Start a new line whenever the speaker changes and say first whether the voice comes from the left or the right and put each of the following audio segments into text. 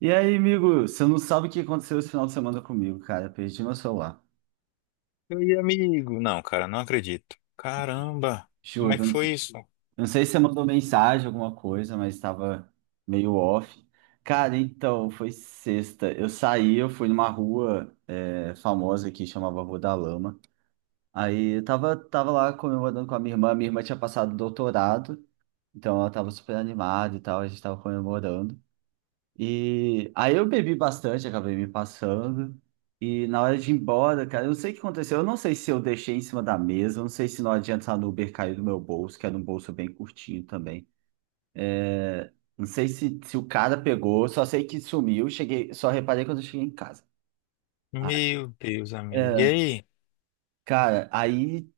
right: E aí, amigo, você não sabe o que aconteceu esse final de semana comigo, cara. Perdi meu celular.
left: Oi, amigo. Não, cara, não acredito. Caramba, como
right: Juro,
left: é que
right: eu não
left: foi
right: sei,
left: isso?
right: não sei se você mandou mensagem, alguma coisa, mas estava meio off. Cara, então, foi sexta. Eu fui numa rua famosa que chamava Rua da Lama. Aí eu tava lá comemorando com a minha irmã. Minha irmã tinha passado doutorado, então ela tava super animada e tal, a gente tava comemorando. E aí eu bebi bastante, acabei me passando. E na hora de ir embora, cara, eu não sei o que aconteceu. Eu não sei se eu deixei em cima da mesa, eu não sei se na hora de entrar no Uber caiu do meu bolso, que era um bolso bem curtinho também. É, não sei se o cara pegou, só sei que sumiu, cheguei, só reparei quando eu cheguei em casa. Ah,
left: Meu Deus, amigo. E
right: é,
left: aí?
right: cara, aí,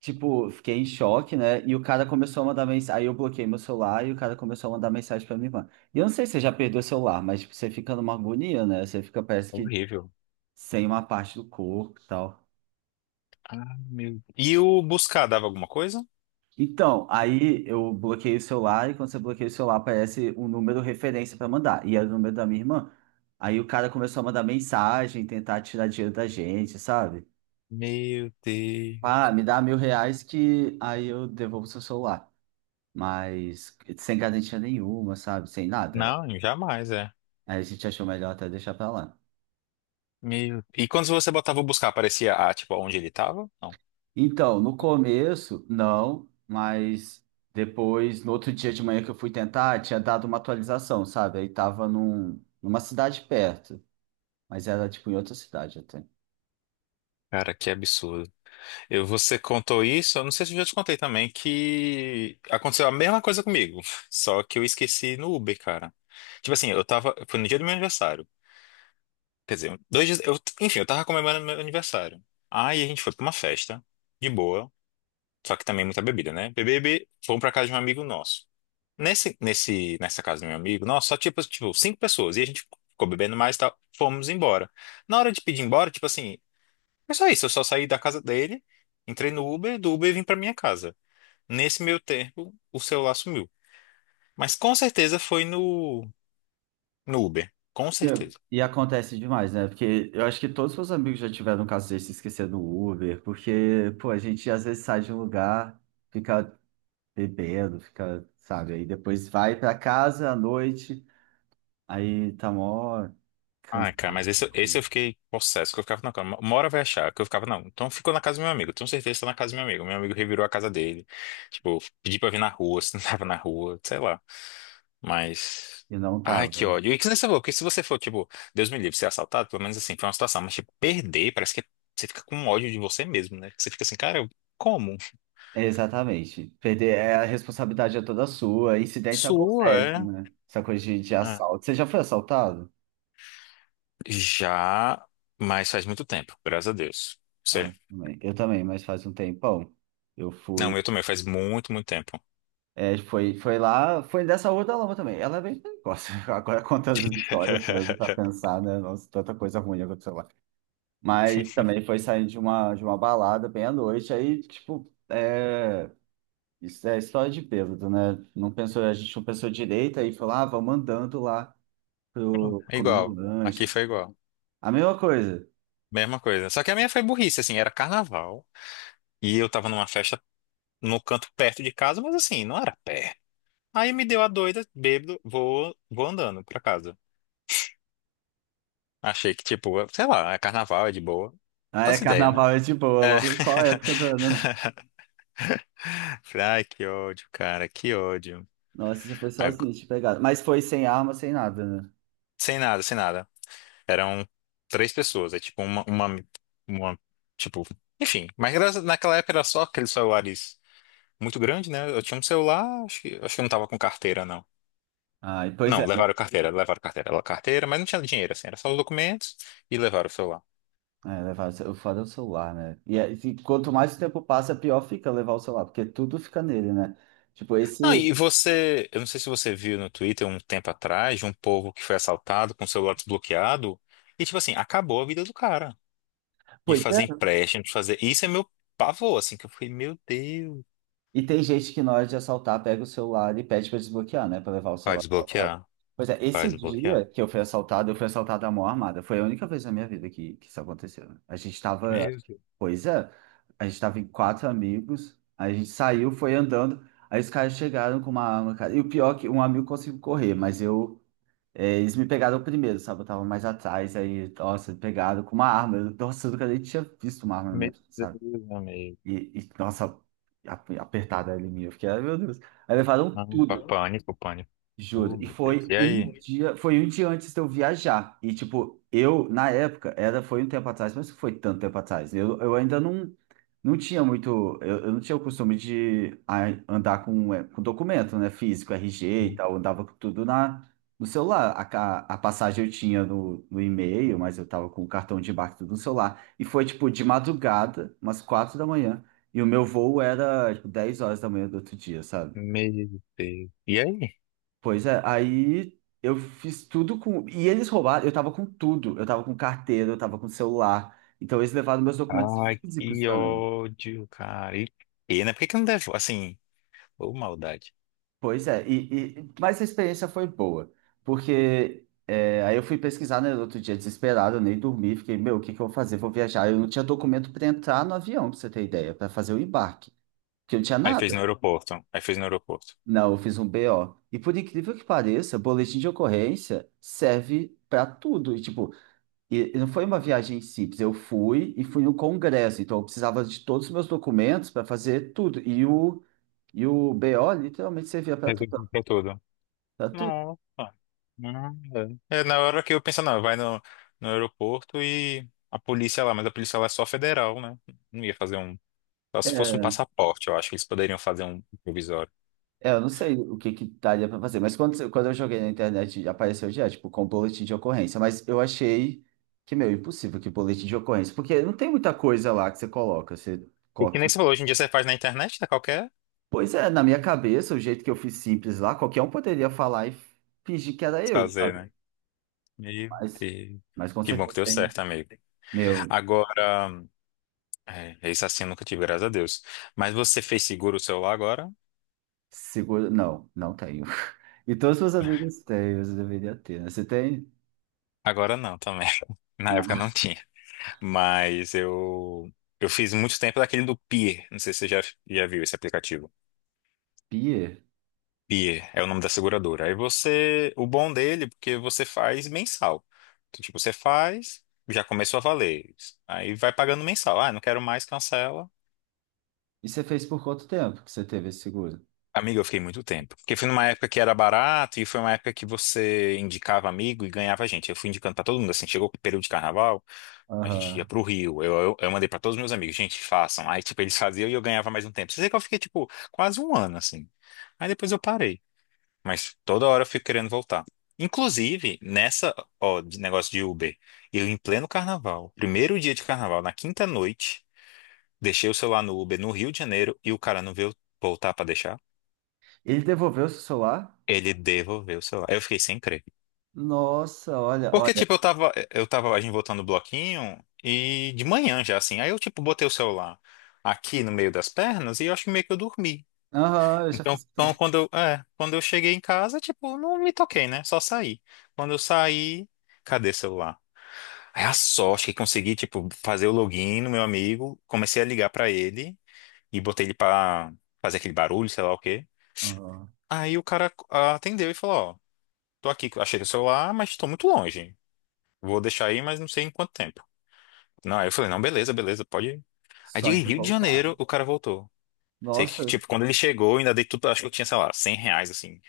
right: tipo, fiquei em choque, né? E o cara começou a mandar mensagem. Aí eu bloqueei meu celular e o cara começou a mandar mensagem pra minha irmã. E eu não sei se você já perdeu o celular, mas tipo, você fica numa agonia, né? Você fica, parece que
left: Horrível.
right: sem uma parte do corpo e tal.
left: Ah, meu... E o buscar dava alguma coisa?
right: Então, aí eu bloqueei o celular e quando você bloqueia o celular aparece um número referência para mandar. E era o número da minha irmã. Aí o cara começou a mandar mensagem, tentar tirar dinheiro da gente, sabe?
left: Meu Deus.
right: Ah, me dá R$ 1.000 que aí eu devolvo seu celular. Mas sem garantia nenhuma, sabe? Sem nada.
left: Não, jamais, é.
right: Aí a gente achou melhor até deixar pra lá.
left: Meu... E quando você botava o buscar, aparecia, ah, tipo, onde ele tava? Não.
right: Então, no começo, não, mas depois, no outro dia de manhã que eu fui tentar, tinha dado uma atualização, sabe? Aí tava numa cidade perto, mas era tipo em outra cidade até.
left: Cara, que absurdo. Você contou isso, eu não sei se eu já te contei também, que aconteceu a mesma coisa comigo, só que eu esqueci no Uber, cara. Tipo assim, foi no dia do meu aniversário. Quer dizer, dois dias. Enfim, eu tava comemorando meu aniversário. Aí a gente foi pra uma festa, de boa. Só que também muita bebida, né? Bebê, bebê, fomos pra casa de um amigo nosso. Nessa casa do meu amigo, nossa, só tipo, cinco pessoas. E a gente ficou bebendo mais e tal. Fomos embora. Na hora de pedir embora, tipo assim, é só isso. Eu só saí da casa dele, entrei no Uber, do Uber vim pra minha casa. Nesse meio tempo, o celular sumiu. Mas com certeza foi no Uber. Com
right: Entendo.
left: certeza.
right: E acontece demais, né? Porque eu acho que todos os meus amigos já tiveram um caso desse, esquecer do Uber, porque, pô, a gente às vezes sai de um lugar, fica bebendo, fica, sabe? Aí depois vai pra casa à noite, aí tá mó
left: Ai, cara,
right: cansado.
left: mas esse eu fiquei possesso, que eu ficava, não, cara, uma hora vai achar, que eu ficava, não, então ficou na casa do meu amigo, tenho certeza que tá na casa do meu amigo revirou a casa dele, tipo, pedi pra vir na rua, se não tava na rua, sei lá, mas,
right: E não
left: ai,
right: tava.
left: que ódio, e que nem você falou, que se você for, tipo, Deus me livre, ser assaltado, pelo menos assim, foi uma situação, mas, tipo, perder, parece que você fica com ódio de você mesmo, né, que você fica assim, cara, como?
right: Exatamente. Perder é a responsabilidade é toda sua. Incidentes
left: Sua,
right: acontecem,
left: é?
right: né? Essa coisa de
left: Ah.
right: assalto. Você já foi assaltado?
left: Já, mas faz muito tempo, graças a Deus,
right: Ah,
left: você...
right: eu também, mas faz um tempão. Eu
left: Não,
right: fui.
left: eu também, faz muito, muito tempo.
right: É, foi lá, foi dessa Rua da Lama também. Ela é bem precoce. Agora contando as histórias para pensar, né? Nossa, tanta coisa ruim aconteceu lá. Mas também foi saindo de uma balada bem à noite. Aí, tipo, isso é história de bêbado, né? Não pensou, a gente não pensou direito, aí foi lá, ah, vamos andando lá. Pro
left: É
right: comer um
left: igual. Aqui
right: lanche.
left: foi igual.
right: A mesma coisa.
left: Mesma coisa. Só que a minha foi burrice, assim, era carnaval. E eu tava numa festa no canto perto de casa, mas assim, não era perto. Aí me deu a doida, bêbado, vou, vou andando pra casa. Achei que, tipo, sei lá, é carnaval, é de boa.
right: Ah, é
left: As ideias, né?
right: carnaval, é de boa,
left: É.
right: logo qual a época do ano, né?
left: Falei, ai, que ódio, cara, que ódio.
right: Nossa, você foi
left: Agu-
right: sozinho, te pegaram. Mas foi sem arma, sem nada, né?
left: Sem nada, sem nada. Eram três pessoas, é tipo uma, tipo, enfim. Mas naquela época era só aqueles celulares. Muito grande, né? Eu tinha um celular, acho que eu não tava com carteira, não.
right: Ah, e pois
left: Não,
right: é, não.
left: levaram carteira, levaram carteira, levaram carteira, mas não tinha dinheiro, assim, era só os documentos e levaram o celular.
right: É, levar, o foda é o celular, né? E quanto mais o tempo passa, pior fica levar o celular, porque tudo fica nele, né? Tipo,
left: Não,
right: esse.
left: e você, eu não sei se você viu no Twitter um tempo atrás de um povo que foi assaltado com o celular desbloqueado e, tipo assim, acabou a vida do cara. De
right: Pois.
left: fazer empréstimo, de fazer. Isso é meu pavor, assim, que eu fui meu Deus,
right: E tem gente que na hora de assaltar pega o celular e pede para desbloquear, né? Para levar o
left: vai
right: celular assaltado.
left: desbloquear,
right: Pois é,
left: vai
right: esse
left: desbloquear.
right: dia que eu fui assaltado à mão armada. Foi a única vez na minha vida que isso aconteceu. Né?
left: Meu Deus,
right: Pois é, a gente tava em 4 amigos, a gente saiu, foi andando, aí os caras chegaram com uma arma, cara. E o pior é que um amigo conseguiu correr, mas eu, eles me pegaram primeiro, sabe? Eu tava mais atrás, aí, nossa, pegaram com uma arma. Eu- Nossa, eu nunca nem tinha visto uma arma na minha
left: meu
right: vida, sabe?
left: Deus, amigo.
right: E, Nossa, apertada ali minha. Eu fiquei, ai meu Deus. Aí levaram
left: Não,
right: tudo.
left: pânico, pânico.
right: Juro.
left: Oh,
right: E
left: meu Deus. E aí?
right: foi um dia antes de eu viajar. E tipo, eu, na época, era, foi um tempo atrás, mas não foi tanto tempo atrás. Eu ainda não tinha muito, eu não tinha o costume de andar com documento, né? Físico, RG e tal. Eu andava com tudo no celular. A passagem eu tinha no e-mail, mas eu tava com o cartão de embarque tudo no celular. E foi tipo de madrugada, umas 4 da manhã. E o meu voo era tipo 10 horas da manhã do outro dia, sabe?
left: Meu Deus. E aí?
right: Pois é, aí eu fiz tudo com. E eles roubaram, eu tava com tudo. Eu tava com carteira, eu tava com celular. Então eles levaram meus documentos
left: Ai,
right: físicos
left: que
right: também.
left: ódio, cara. E né? Por que que não deve? Assim, ô maldade.
right: Pois é, mas a experiência foi boa, porque é, aí eu fui pesquisar, né, no outro dia desesperado, eu nem dormi, fiquei, meu, o que que eu vou fazer? Vou viajar. Eu não tinha documento para entrar no avião, pra você ter ideia, para fazer o embarque, porque eu não tinha
left: Aí fez
right: nada.
left: no aeroporto. Aí fez no aeroporto.
right: Não, eu fiz um BO. E por incrível que pareça, boletim de ocorrência serve para tudo. E, tipo, e não foi uma viagem simples, eu fui e fui no congresso, então eu precisava de todos os meus documentos para fazer tudo. E o BO literalmente servia para tudo,
left: Resolvi pra tudo.
right: para tudo.
left: Nossa. Nada. É, na hora que eu penso, não, vai no aeroporto e a polícia lá, mas a polícia lá é só federal, né? Não ia fazer um. Só se fosse um
right: É,
left: passaporte, eu acho que eles poderiam fazer um provisório.
right: é, eu não sei o que que daria para fazer, mas quando eu joguei na internet apareceu já, tipo, com boletim de ocorrência, mas eu achei que, meu, impossível que boletim de ocorrência, porque não tem muita coisa lá que você
left: E que
right: coloca...
left: nem você falou, hoje em dia você faz na internet, tá? Qualquer
right: Pois é, na minha cabeça, o jeito que eu fiz simples lá, qualquer um poderia falar e fingir que era eu,
left: fazer,
right: sabe?
left: né? Meu
right: Mas,
left: Deus.
right: mas com
left: Que bom que
right: certeza
left: deu
right: tem.
left: certo, amigo.
right: Meu,
left: Agora, é, esse assim eu nunca tive, graças a Deus. Mas você fez seguro o celular agora?
right: seguro. Não, não tenho. E todos os meus amigos têm, você deveria ter, né? Você tem?
left: Agora não também. Na época
right: Ah,
left: não tinha. Mas eu fiz muito tempo daquele do Pier. Não sei se você já viu esse aplicativo.
right: Pia?
left: Pier é o nome da seguradora. Aí você, o bom dele, porque você faz mensal. Então, tipo, você faz, já começou a valer. Aí vai pagando mensal. Ah, não quero mais, cancela.
right: E você fez por quanto tempo que você teve esse seguro?
left: Amigo, eu fiquei muito tempo. Porque foi numa época que era barato e foi uma época que você indicava amigo e ganhava gente. Eu fui indicando pra todo mundo, assim, chegou o período de carnaval, a gente ia
right: Aham.
left: pro Rio. Eu mandei pra todos os meus amigos, gente, façam. Aí, tipo, eles faziam e eu ganhava mais um tempo. Você que eu fiquei, tipo, quase um ano, assim. Aí depois eu parei. Mas toda hora eu fico querendo voltar. Inclusive, nessa, ó, de negócio de Uber, eu em pleno carnaval, primeiro dia de carnaval, na quinta noite, deixei o celular no Uber no Rio de Janeiro e o cara não veio voltar pra deixar.
right: Ele devolveu o seu celular?
left: Ele devolveu o celular. Eu fiquei sem crer.
right: Nossa, olha,
left: Porque,
right: olha.
left: tipo, eu tava a gente voltando o bloquinho e de manhã já, assim. Aí eu, tipo, botei o celular aqui no meio das pernas e eu acho que meio que eu dormi.
right: Aham, eu já fiz
left: Então,
right: isso também.
left: quando eu, é, quando eu cheguei em casa, tipo, não me toquei, né? Só saí. Quando eu saí, cadê o celular? Aí a sorte que consegui, tipo, fazer o login no meu amigo, comecei a ligar pra ele e botei ele pra fazer aquele barulho, sei lá o quê.
right: Aham.
left: Aí o cara ah, atendeu e falou, ó, tô aqui, achei o celular, mas tô muito longe. Vou deixar aí, mas não sei em quanto tempo. Não, aí eu falei, não, beleza, beleza, pode ir. Aí de
right: Só de
left: Rio de
right: voltar.
left: Janeiro, o cara voltou. Sei que,
right: Nossa,
left: tipo, quando ele chegou, eu ainda dei tudo, acho que eu tinha, sei lá, R$ 100, assim,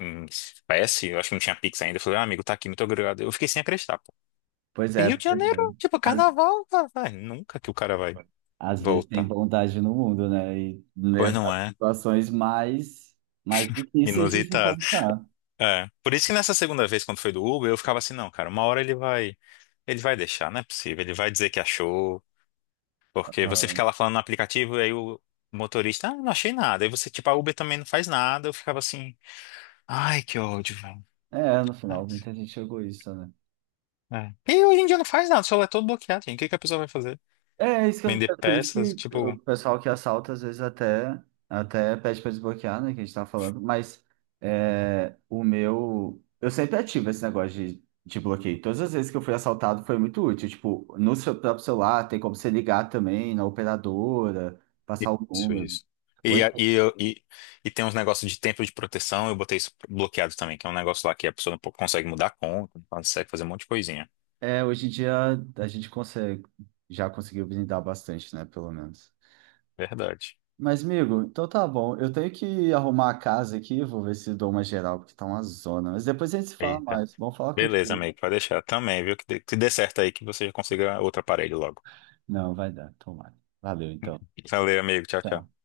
left: em espécie, eu acho que não tinha Pix ainda. Eu falei, ah, amigo, tá aqui, muito obrigado. Eu fiquei sem acreditar, pô.
right: pois
left: E
right: é,
left: Rio
right: pra
left: de
right: você ver.
left: Janeiro, tipo,
right: Às,
left: carnaval, vai, vai, nunca que o cara vai
right: às vezes tem
left: voltar.
right: bondade no mundo, né? E
left: Pois
right: mesmo
left: não
right: as
left: é?
right: situações mais, difíceis de se
left: Inusitado.
right: encontrar.
left: É. Por isso que nessa segunda vez, quando foi do Uber, eu ficava assim, não, cara, uma hora ele vai deixar, não é possível, ele vai dizer que achou. Porque você fica
right: Aham.
left: lá falando no aplicativo e aí o motorista, ah, não achei nada. Aí você, tipo, a Uber também não faz nada. Eu ficava assim, ai, que ódio, velho.
right: É, no final, muita gente chegou isso, né?
left: É. É. E hoje em dia não faz nada, o celular é todo bloqueado, gente. O que que a pessoa vai fazer?
right: É,
left: Vender
right: é por isso
left: peças,
right: que
left: tipo.
right: o pessoal que assalta às vezes até pede para desbloquear, né? Que a gente tá falando, mas é, o meu. Eu sempre ativo esse negócio de bloqueio. Todas as vezes que eu fui assaltado foi muito útil. Tipo, no seu próprio celular tem como você ligar também na operadora, passar o
left: Isso,
right: número.
left: isso. E,
right: Hoje,
left: a- e, eu- e, e tem uns negócios de tempo de proteção, eu botei isso bloqueado também, que é um negócio lá que a pessoa não consegue mudar a conta, não consegue fazer um monte de coisinha.
right: hoje em dia a gente consegue, já conseguiu blindar bastante, né? Pelo menos.
left: Verdade.
right: Mas, amigo, então tá bom. Eu tenho que arrumar a casa aqui, vou ver se dou uma geral, porque tá uma zona. Mas depois a gente se fala
left: Eita.
right: mais. Vamos falar
left: Beleza,
right: contigo.
left: amigo, pode deixar também, viu? Que dê certo aí, que você já consiga outro aparelho logo.
right: Não, vai dar, tomara. Valeu, então.
left: Valeu, amigo. Tchau,
right: Tchau.
left: tchau.